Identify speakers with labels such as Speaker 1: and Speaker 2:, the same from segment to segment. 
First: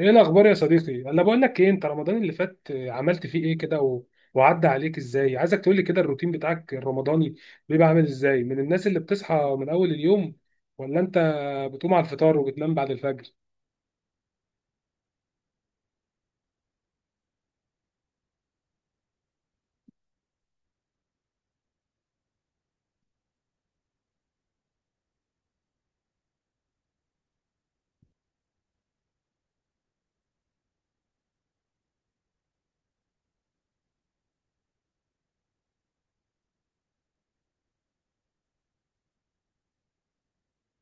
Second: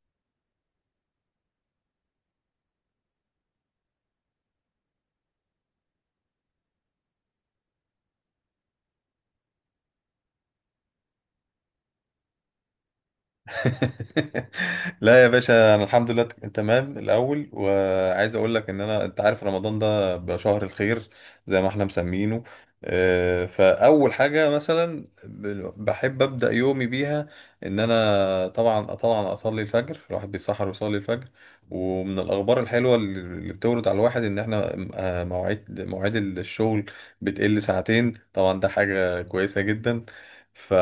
Speaker 1: ايه الاخبار يا صديقي؟ انا بقول لك ايه؟ انت رمضان اللي فات عملت فيه ايه كده وعدى عليك ازاي؟ عايزك تقول لي كده الروتين بتاعك الرمضاني بيبقى عامل ازاي؟ من الناس اللي بتصحى من اول اليوم، ولا انت بتقوم على الفطار وبتنام بعد الفجر؟
Speaker 2: لا يا باشا انا الحمد لله تمام الاول، وعايز اقول لك ان انا انت عارف رمضان ده بيبقى شهر الخير زي ما احنا مسمينه. فاول حاجه مثلا بحب ابدا يومي بيها، ان انا طبعا اصلي الفجر، الواحد بيسحر ويصلي الفجر. ومن الاخبار الحلوه اللي بتورد على الواحد ان احنا، مواعيد الشغل بتقل ساعتين، طبعا ده حاجه كويسه جدا. ف...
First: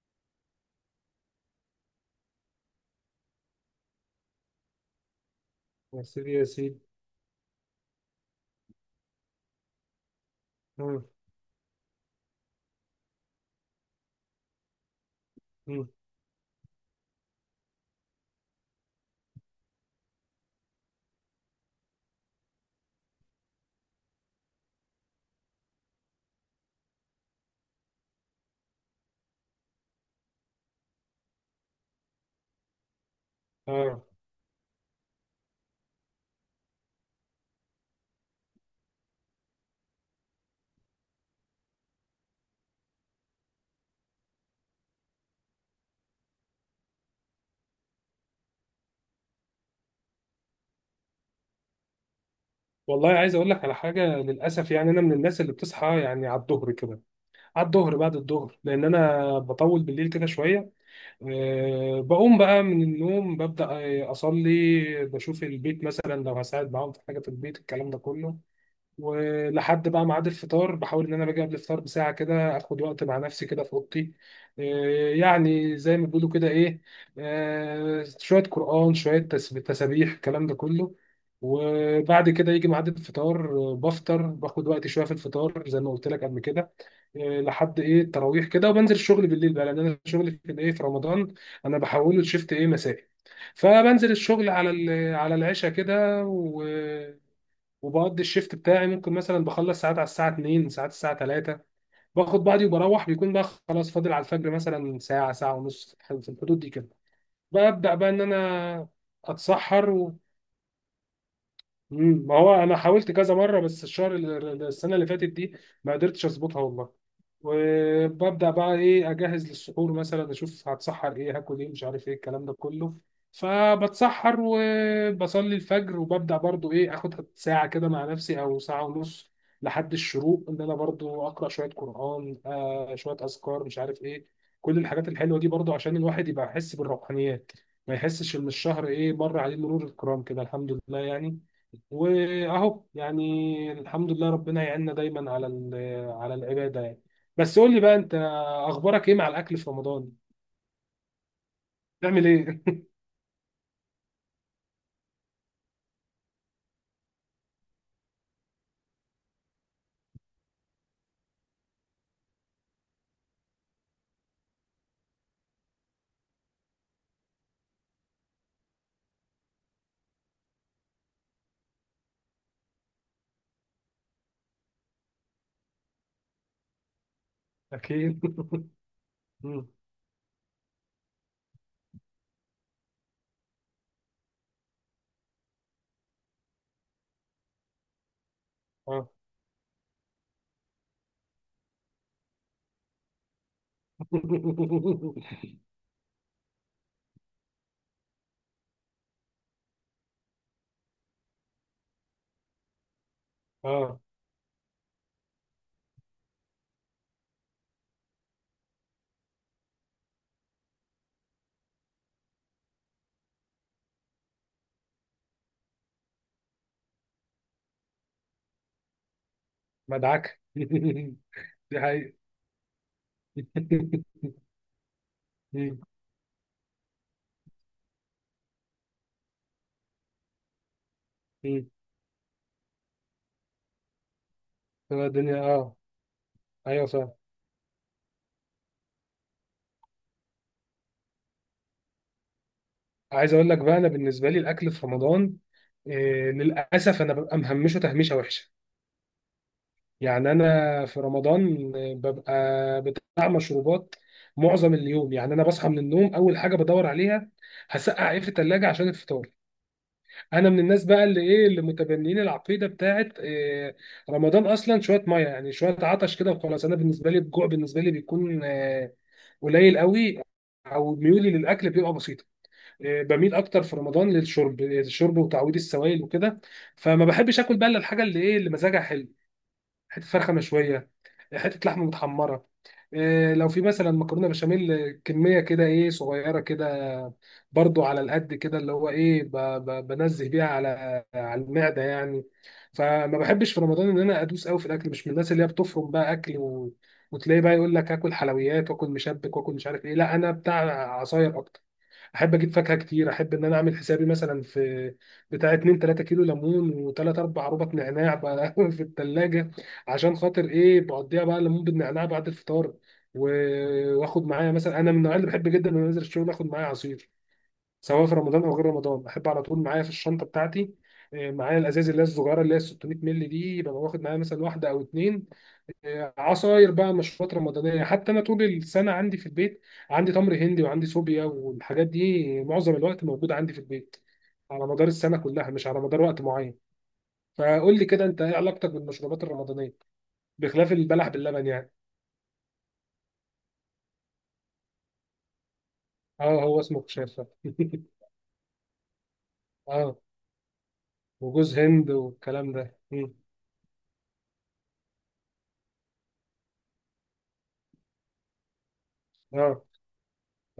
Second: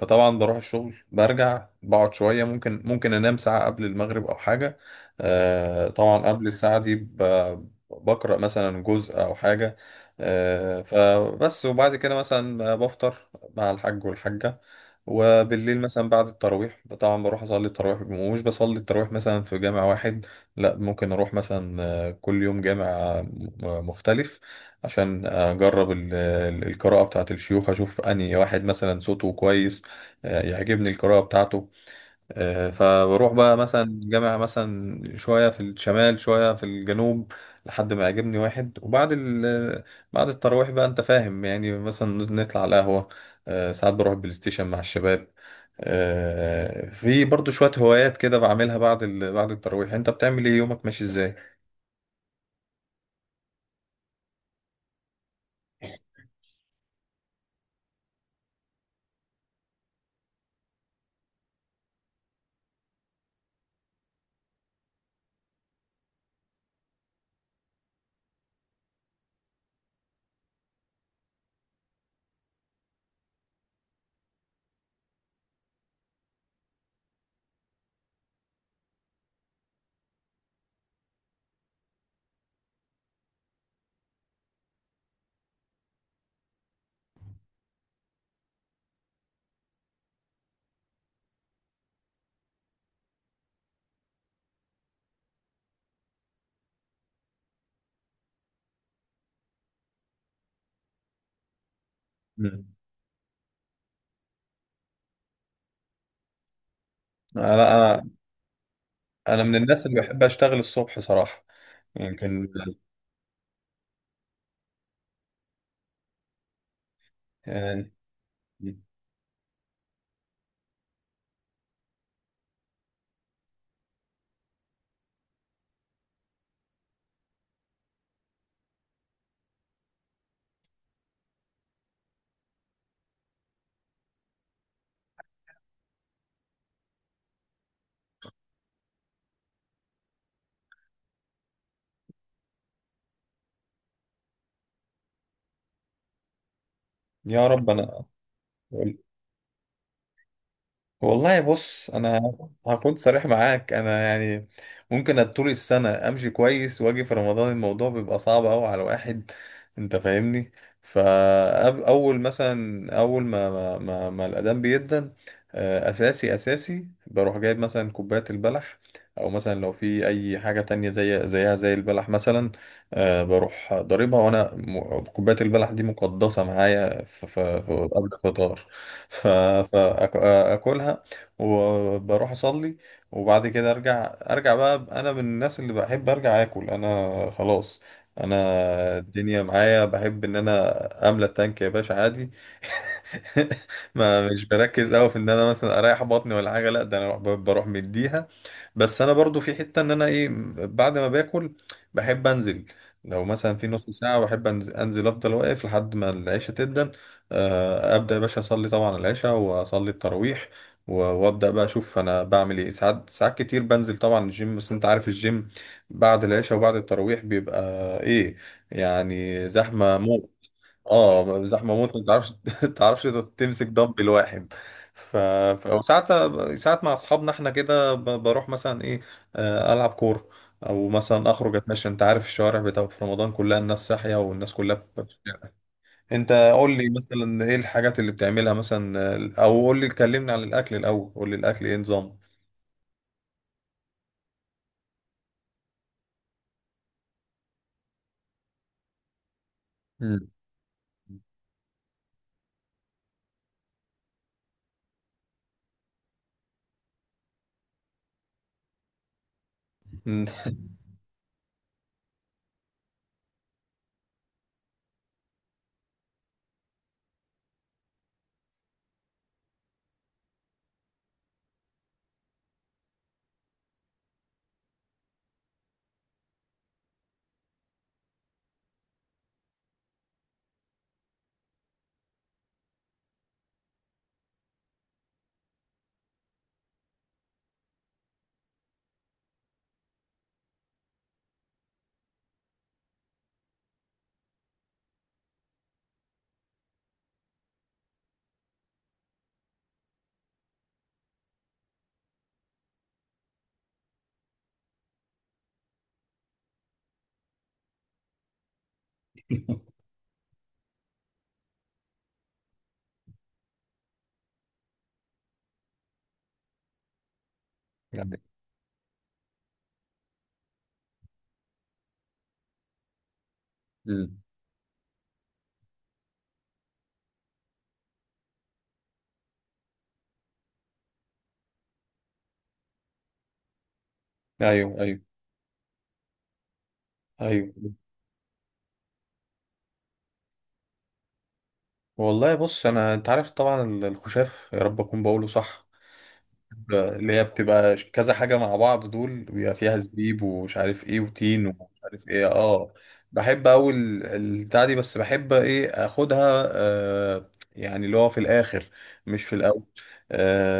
Speaker 2: فطبعا بروح الشغل، برجع بقعد شوية، ممكن أنام ساعة قبل المغرب أو حاجة.
Speaker 1: يا
Speaker 2: طبعا
Speaker 1: سيدي يا
Speaker 2: قبل الساعة
Speaker 1: سيدي.
Speaker 2: دي بقرأ مثلا جزء أو حاجة.
Speaker 1: مم.
Speaker 2: فبس وبعد كده مثلا بفطر مع الحاج والحاجة. وبالليل
Speaker 1: مم.
Speaker 2: مثلا بعد التراويح طبعا بروح أصلي التراويح، مش بصلي التراويح مثلا في جامع واحد، لا ممكن أروح مثلا كل يوم جامع مختلف، عشان اجرب القراءة بتاعة الشيوخ، اشوف انهي واحد مثلا صوته كويس، يعجبني القراءة بتاعته. فبروح بقى مثلا
Speaker 1: اه.
Speaker 2: جامع، مثلا شوية في الشمال شوية في الجنوب، لحد ما يعجبني واحد. وبعد بعد التراويح بقى انت فاهم، يعني مثلا نطلع على القهوة. ساعات بروح بلاي ستيشن مع الشباب. في برضو شوية هوايات كده بعملها بعد التراويح. انت بتعمل ايه؟ يومك ماشي ازاي؟
Speaker 1: والله عايز اقول لك على حاجه، للاسف يعني انا من الناس اللي بتصحى يعني على الظهر كده، على الظهر بعد الظهر، لان انا بطول بالليل كده شويه. بقوم بقى من النوم، ببدأ أصلي، بشوف البيت مثلا لو هساعد معاهم في حاجة في البيت الكلام ده كله. ولحد بقى ميعاد الفطار بحاول ان انا باجي قبل الفطار بساعه كده، اخد وقت مع نفسي كده في اوضتي، إيه، يعني زي ما بيقولوا كده ايه، شويه قران شويه تسابيح الكلام ده كله. وبعد كده يجي ميعاد الفطار، بفطر، باخد وقت شويه في الفطار زي ما قلت لك قبل كده، لحد ايه التراويح كده، وبنزل الشغل بالليل بقى، لان انا شغلي في الايه في رمضان انا بحوله لشيفت ايه مسائي. فبنزل الشغل على العشاء كده، وبقضي الشيفت بتاعي، ممكن مثلا بخلص ساعات على الساعه 2، ساعات الساعه 3، باخد
Speaker 2: مم.
Speaker 1: بعضي وبروح. بيكون بقى خلاص فاضل على الفجر مثلا ساعه، ساعه ونص في الحدود دي كده.
Speaker 2: لا
Speaker 1: ببدا
Speaker 2: انا
Speaker 1: بقى ان انا
Speaker 2: انا من الناس اللي
Speaker 1: اتسحر.
Speaker 2: بحب اشتغل الصبح صراحه. يعني
Speaker 1: مم. ما
Speaker 2: كان...
Speaker 1: هو انا حاولت كذا مره، بس الشهر السنه اللي فاتت دي ما قدرتش اظبطها والله.
Speaker 2: آه،
Speaker 1: وببدا بقى ايه اجهز للسحور، مثلا اشوف هتسحر ايه، هاكل ايه، مش عارف ايه الكلام ده كله. فبتسحر وبصلي الفجر، وببدا برضو ايه اخد ساعه كده مع نفسي او ساعه ونص لحد الشروق، ان انا برضو اقرا شويه قران، شويه اذكار مش عارف ايه، كل الحاجات الحلوه دي برضو عشان الواحد يبقى يحس بالروحانيات، ما يحسش ان الشهر ايه مر عليه مرور الكرام كده، الحمد لله يعني. واهو يعني الحمد لله، ربنا يعيننا دايما على العباده يعني.
Speaker 2: يا
Speaker 1: بس
Speaker 2: رب.
Speaker 1: قول لي بقى
Speaker 2: انا
Speaker 1: انت، اخبارك ايه مع الاكل في رمضان؟
Speaker 2: والله بص، انا
Speaker 1: بتعمل ايه؟
Speaker 2: هكون صريح معاك، انا يعني ممكن طول السنه امشي كويس واجي في رمضان الموضوع بيبقى صعب قوي على واحد، انت فاهمني؟ فاول مثلا، اول ما الاذان بيدن، اساسي اساسي بروح جايب مثلا كوبايه البلح، او مثلا لو في اي حاجه تانية زي البلح مثلا، بروح ضاربها وانا كوبايه البلح دي مقدسه معايا قبل
Speaker 1: اكيد.
Speaker 2: الفطار. ف-
Speaker 1: مم.
Speaker 2: فأك- اكلها وبروح اصلي. وبعد كده ارجع بقى، انا من الناس اللي بحب ارجع اكل. انا خلاص، انا
Speaker 1: اه.
Speaker 2: الدنيا معايا، بحب ان انا املى التانك يا باشا عادي. ما مش بركز قوي في ان انا مثلا اريح بطني ولا حاجه، لا ده انا بروح مديها. بس انا برضو في حتة ان انا ايه، بعد ما باكل بحب انزل، لو مثلا في نص
Speaker 1: اه
Speaker 2: ساعة بحب أنزل افضل واقف لحد ما العشاء تبدأ. ابدأ يا باشا اصلي طبعا العشاء واصلي التراويح، وابدأ بقى اشوف انا بعمل ايه. ساعات ساعات كتير بنزل طبعا الجيم، بس انت عارف الجيم بعد العشاء وبعد التراويح بيبقى ايه، يعني زحمة
Speaker 1: مدعكه.
Speaker 2: موت. اه زحمه
Speaker 1: دي
Speaker 2: موت، ما
Speaker 1: حقيقة.
Speaker 2: تعرفش تعرفش، تمسك دمبل واحد. ف...
Speaker 1: مم.
Speaker 2: وساعات، ساعات مع اصحابنا احنا كده، بروح مثلا ايه، العب كوره، او مثلا اخرج
Speaker 1: مم.
Speaker 2: اتمشى. انت عارف الشوارع بتاع في رمضان كلها الناس صاحيه، والناس كلها بتبقى
Speaker 1: تبقى
Speaker 2: في
Speaker 1: الدنيا
Speaker 2: الشارع.
Speaker 1: اه.
Speaker 2: انت قول
Speaker 1: ايوه
Speaker 2: لي
Speaker 1: صح.
Speaker 2: مثلا ايه الحاجات اللي بتعملها مثلا، او قول لي، كلمني عن الاكل الاول، قول لي الاكل ايه نظام؟
Speaker 1: عايز اقول لك بقى، انا بالنسبه لي الاكل في رمضان، إيه، للاسف انا ببقى مهمشه تهميشه وحشه.
Speaker 2: مم.
Speaker 1: يعني انا في رمضان ببقى بتاع مشروبات معظم اليوم. يعني انا بصحى من النوم، اول حاجه بدور عليها هسقع ايه في الثلاجه عشان الفطار.
Speaker 2: مم.
Speaker 1: انا من الناس بقى اللي ايه، اللي متبنيين العقيده بتاعت إيه، رمضان اصلا شويه ميه يعني، شويه عطش كده وخلاص. انا بالنسبه لي الجوع بالنسبه لي بيكون قليل قوي، او ميولي للاكل بيبقى بسيطه. بميل اكتر في رمضان للشرب، الشرب وتعويض السوائل وكده. فما بحبش اكل بقى الا الحاجه اللي ايه، اللي مزاجها حلو، حته فرخه مشويه، حته لحمه متحمره، إيه لو في مثلا مكرونه بشاميل كميه كده ايه صغيره كده، برضو على القد كده اللي هو ايه، بنزه بيها على المعده يعني. فما بحبش في رمضان ان انا ادوس قوي في الاكل، مش من الناس اللي هي بتفرم بقى اكل وتلاقي بقى يقول لك اكل حلويات واكل مشبك واكل مش عارف ايه، لا انا بتاع عصاير اكتر، احب اجيب فاكهه كتير. احب ان انا اعمل حسابي مثلا في بتاع 2 3 كيلو ليمون و3 4 ربط نعناع بقى في الثلاجه، عشان خاطر ايه بقضيها بقى ليمون بالنعناع بعد الفطار. واخد معايا مثلا، انا من النوع اللي بحب جدا ان أنا انزل الشغل اخد معايا عصير، سواء في
Speaker 2: يعني.
Speaker 1: رمضان او غير رمضان، احب على طول معايا في الشنطه بتاعتي، إيه، معايا الازاز اللي هي الصغيره اللي هي 600 مللي دي، يبقى واخد معايا
Speaker 2: مم.
Speaker 1: مثلا واحده او اتنين عصاير بقى، مشروبات رمضانية. حتى أنا طول السنة عندي في البيت، عندي تمر هندي وعندي صوبيا، والحاجات دي معظم الوقت موجودة عندي في البيت، على
Speaker 2: ايوه،
Speaker 1: مدار
Speaker 2: ايوه،
Speaker 1: السنة كلها مش على مدار وقت معين.
Speaker 2: ايوه.
Speaker 1: فقول لي كده أنت، إيه علاقتك بالمشروبات الرمضانية بخلاف البلح باللبن يعني؟
Speaker 2: والله بص، انا انت عارف طبعا الخشاف، يا رب اكون بقوله صح،
Speaker 1: أه هو اسمه
Speaker 2: اللي
Speaker 1: كشاف.
Speaker 2: هي بتبقى كذا حاجة مع بعض، دول بيبقى فيها
Speaker 1: أه،
Speaker 2: زبيب ومش عارف ايه وتين
Speaker 1: وجوز
Speaker 2: ومش
Speaker 1: هند
Speaker 2: عارف ايه،
Speaker 1: والكلام
Speaker 2: اه.
Speaker 1: ده. مم.
Speaker 2: بحب اول البتاع دي، بس بحب ايه اخدها، يعني اللي هو في الاخر مش في
Speaker 1: أه.
Speaker 2: الاول.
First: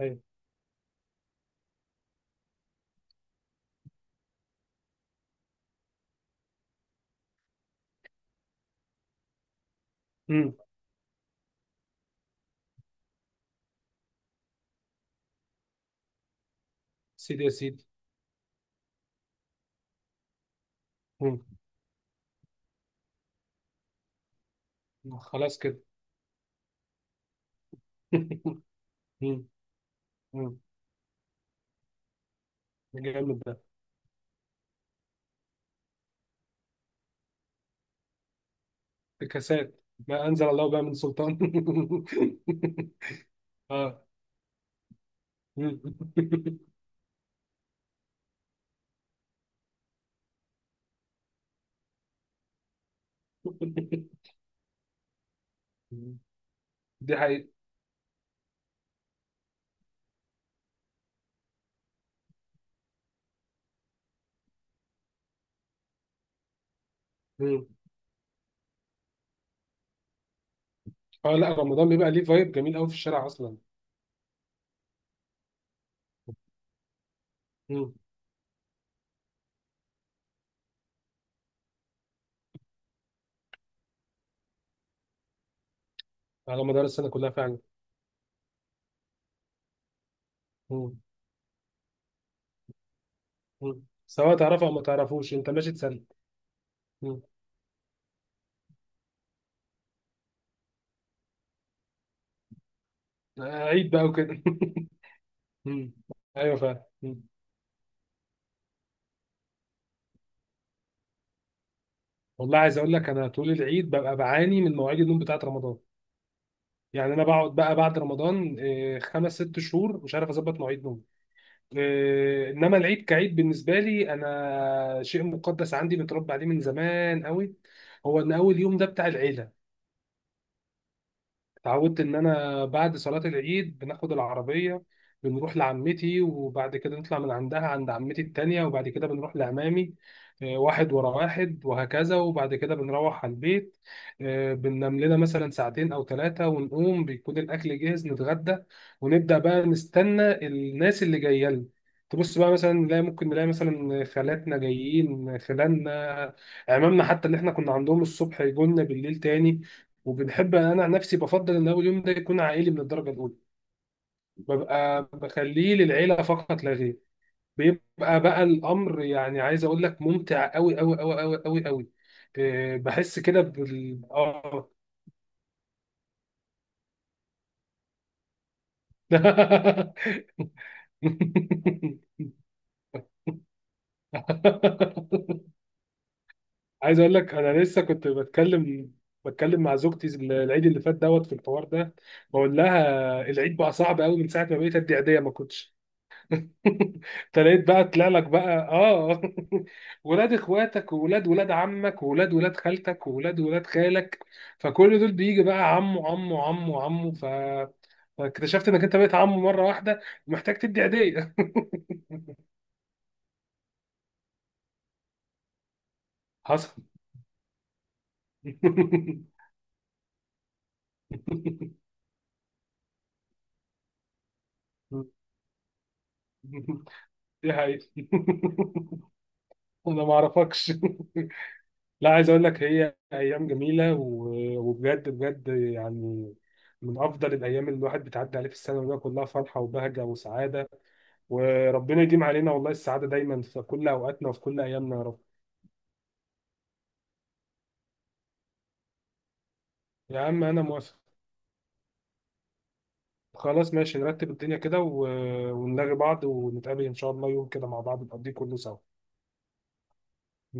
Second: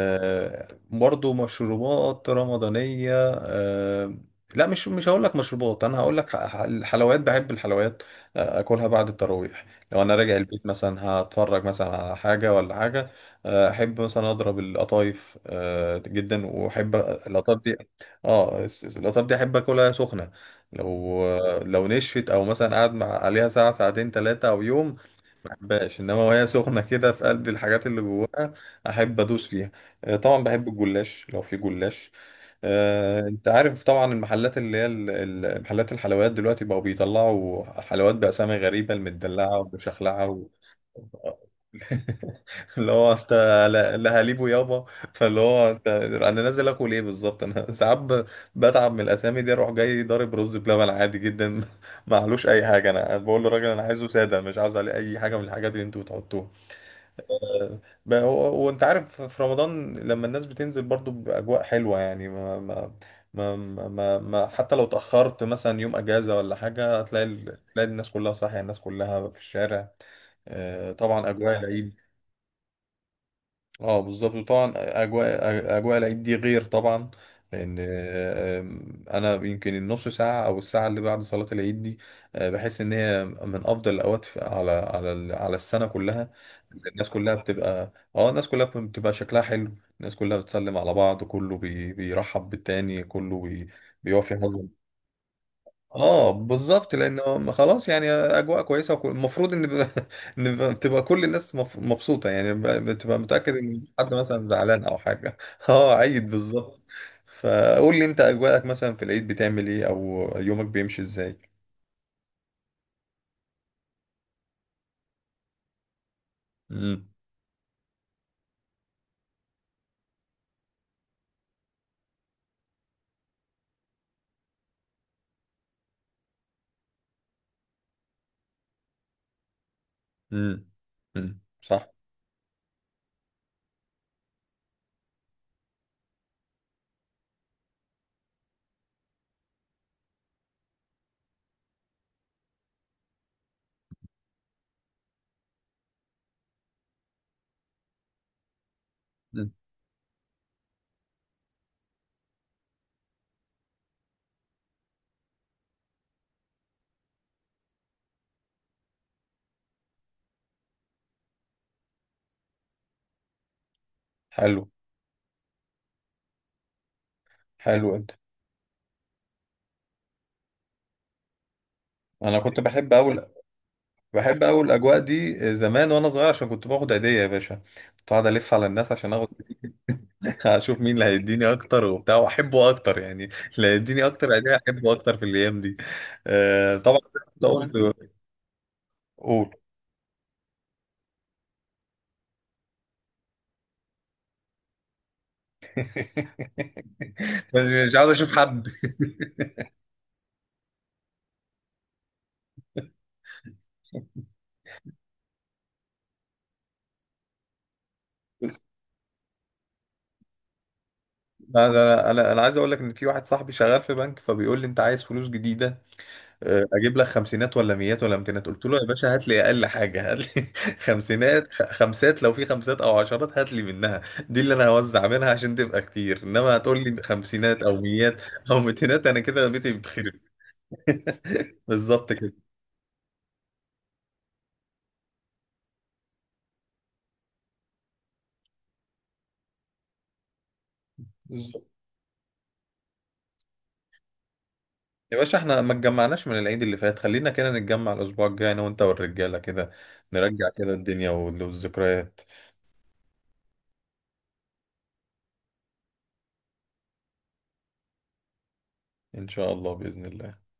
Speaker 1: أيوه.
Speaker 2: برضو مشروبات رمضانية. لا، مش هقول لك مشروبات، انا هقول لك الحلويات. بحب الحلويات، اكلها بعد التراويح. لو انا راجع
Speaker 1: مم.
Speaker 2: البيت مثلا هتفرج مثلا على حاجة ولا حاجة، احب مثلا اضرب القطايف جدا، واحب
Speaker 1: سيدي يا
Speaker 2: القطايف دي.
Speaker 1: سيدي.
Speaker 2: اه القطايف دي احب اكلها سخنه، لو
Speaker 1: مم.
Speaker 2: لو نشفت او مثلا قاعد مع عليها ساعه ساعتين ثلاثه او يوم، ما
Speaker 1: خلاص كده.
Speaker 2: بحبهاش. انما وهي سخنه كده في قلب الحاجات اللي جواها، احب ادوس
Speaker 1: مم.
Speaker 2: فيها. طبعا
Speaker 1: مم.
Speaker 2: بحب الجلاش لو في جلاش.
Speaker 1: جامد
Speaker 2: انت
Speaker 1: ده.
Speaker 2: عارف طبعا المحلات اللي هي محلات الحلويات دلوقتي بقوا بيطلعوا حلويات بأسامي غريبة، المدلعة
Speaker 1: افتكاسات.
Speaker 2: والمشخلعة
Speaker 1: ما
Speaker 2: و...
Speaker 1: انزل الله بها من سلطان.
Speaker 2: اللي هو انت، لا
Speaker 1: اه.
Speaker 2: لا، هليبه يابا. فاللي هو
Speaker 1: مم.
Speaker 2: انت، انا نازل اكل ايه بالظبط؟ انا ساعات بتعب من الاسامي دي، اروح جاي ضارب رز بلبن عادي جدا. معلوش اي حاجه، انا بقول للراجل انا عايزه ساده، مش عاوز عليه اي حاجه من الحاجات اللي انتوا بتحطوها
Speaker 1: دي حقيقة.
Speaker 2: بقى. هو وانت عارف في رمضان لما الناس بتنزل برضو بأجواء حلوة يعني، حتى لو تأخرت مثلا يوم أجازة ولا حاجة، هتلاقي
Speaker 1: مم.
Speaker 2: تلاقي الناس كلها صاحية، الناس كلها في الشارع. طبعا
Speaker 1: اه، لا
Speaker 2: أجواء
Speaker 1: رمضان
Speaker 2: العيد.
Speaker 1: بيبقى ليه فايب جميل قوي في الشارع اصلا.
Speaker 2: اه بالظبط، وطبعا اجواء العيد دي غير طبعا. لان
Speaker 1: مم.
Speaker 2: انا يمكن النص ساعه او الساعه اللي بعد صلاه العيد دي، بحس ان هي من افضل الاوقات على السنه كلها.
Speaker 1: على مدار
Speaker 2: الناس
Speaker 1: السنه كلها
Speaker 2: كلها
Speaker 1: فعلا.
Speaker 2: بتبقى، اه الناس كلها بتبقى شكلها حلو، الناس كلها بتسلم على
Speaker 1: مم.
Speaker 2: بعض، كله بيرحب بالتاني، كله
Speaker 1: مم.
Speaker 2: بيوفي
Speaker 1: سواء تعرفه
Speaker 2: حظ.
Speaker 1: او ما تعرفوش، انت ماشي تسلي.
Speaker 2: اه بالظبط،
Speaker 1: مم.
Speaker 2: لانه خلاص يعني اجواء كويسه، المفروض ان ان تبقى كل الناس مبسوطه، يعني بتبقى متاكد ان
Speaker 1: عيد
Speaker 2: مفيش
Speaker 1: بقى
Speaker 2: حد
Speaker 1: وكده.
Speaker 2: مثلا زعلان او حاجه.
Speaker 1: مم.
Speaker 2: اه، عيد
Speaker 1: ايوه
Speaker 2: بالظبط.
Speaker 1: فعلا. مم.
Speaker 2: فقول لي انت اجواءك مثلا في العيد بتعمل ايه، او يومك بيمشي ازاي؟
Speaker 1: والله عايز اقول لك، انا طول العيد ببقى بعاني من مواعيد النوم بتاعت رمضان،
Speaker 2: امم.
Speaker 1: يعني انا بقعد بقى بعد رمضان، إيه، خمس ست شهور مش عارف اظبط مواعيد نوم. انما العيد كعيد بالنسبه لي انا شيء مقدس عندي، متربى عليه من زمان قوي، هو ان اول يوم ده بتاع العيله.
Speaker 2: امم. صح.
Speaker 1: اتعودت ان انا بعد صلاه العيد بناخد العربيه، بنروح لعمتي، وبعد كده نطلع من عندها عند عمتي التانية، وبعد كده بنروح لعمامي، واحد ورا واحد وهكذا، وبعد كده بنروح على البيت، بننام لنا مثلا ساعتين او ثلاثة، ونقوم بيكون الاكل جاهز نتغدى، ونبدا
Speaker 2: مم.
Speaker 1: بقى نستنى الناس اللي جايه لنا. تبص بقى مثلا نلاقي، ممكن نلاقي مثلا خالاتنا جايين، خلاننا، عمامنا، حتى اللي احنا كنا عندهم الصبح يجوا لنا بالليل تاني. وبنحب، انا عن نفسي بفضل ان اول يوم ده يكون عائلي من الدرجه الاولى،
Speaker 2: حلو.
Speaker 1: ببقى بخليه للعيله فقط لا غير.
Speaker 2: حلو. انت،
Speaker 1: بيبقى بقى الامر يعني، عايز اقول لك ممتع قوي قوي قوي قوي قوي قوي،
Speaker 2: انا كنت
Speaker 1: إيه،
Speaker 2: بحب
Speaker 1: بحس
Speaker 2: اول،
Speaker 1: كده بال
Speaker 2: بحب اول
Speaker 1: اه
Speaker 2: الاجواء دي زمان وانا صغير، عشان كنت باخد عيديه يا باشا. كنت قاعد الف على الناس عشان اخد، هشوف مين اللي هيديني اكتر وبتاع واحبه اكتر يعني، اللي هيديني اكتر يعني احبه اكتر في الايام دي. آه طبعا.
Speaker 1: عايز اقول لك
Speaker 2: ده
Speaker 1: انا
Speaker 2: قلت،
Speaker 1: لسه كنت بتكلم
Speaker 2: قول.
Speaker 1: بتكلم مع زوجتي العيد اللي فات دوت في الحوار ده، بقول لها العيد بقى صعب قوي من ساعه ما بقيت ادي عيديه، ما كنتش
Speaker 2: بس
Speaker 1: تلاقيت بقى
Speaker 2: مش
Speaker 1: طلع
Speaker 2: عايز
Speaker 1: لك
Speaker 2: اشوف
Speaker 1: بقى
Speaker 2: حد.
Speaker 1: اه. ولاد اخواتك، وولاد ولاد عمك، وولاد ولاد خالتك، وولاد ولاد خالك، فكل دول بيجي بقى عمه عمه عمه عمه، فاكتشفت انك انت بقيت عمه مره واحده محتاج تدي هديه.
Speaker 2: لا، ده انا انا أنا عايز اقول لك ان في واحد صاحبي شغال في بنك، فبيقول لي انت عايز فلوس جديده؟
Speaker 1: حصل.
Speaker 2: اجيب لك خمسينات ولا ميات ولا امتينات؟ قلت له يا باشا هات لي اقل حاجه، هات لي خمسينات، خمسات لو في خمسات او عشرات هات لي منها. دي اللي انا هوزع منها عشان تبقى كتير، انما هتقول لي
Speaker 1: دي
Speaker 2: خمسينات او
Speaker 1: حقيقة.
Speaker 2: ميات او ميتينات، انا كده بيتي
Speaker 1: انا
Speaker 2: بيتخرب.
Speaker 1: ما اعرفكش. لا
Speaker 2: بالظبط
Speaker 1: عايز
Speaker 2: كده.
Speaker 1: اقول لك هي ايام جميله وبجد بجد يعني، من افضل الايام اللي الواحد بتعدي عليه في السنه، وهي كلها فرحه وبهجه وسعاده،
Speaker 2: بز-
Speaker 1: وربنا يديم علينا والله السعاده دايما في كل اوقاتنا وفي كل ايامنا يا
Speaker 2: يا
Speaker 1: رب.
Speaker 2: باشا احنا ما اتجمعناش من العيد اللي فات، خلينا كده نتجمع الاسبوع الجاي، انا وانت والرجاله كده،
Speaker 1: يا عم
Speaker 2: نرجع
Speaker 1: انا
Speaker 2: كده
Speaker 1: موافق.
Speaker 2: الدنيا والذكريات.
Speaker 1: خلاص ماشي، نرتب الدنيا كده ونلاقي بعض ونتقابل ان شاء الله يوم كده مع بعض نقضيه كله سوا.
Speaker 2: ان شاء الله، باذن الله.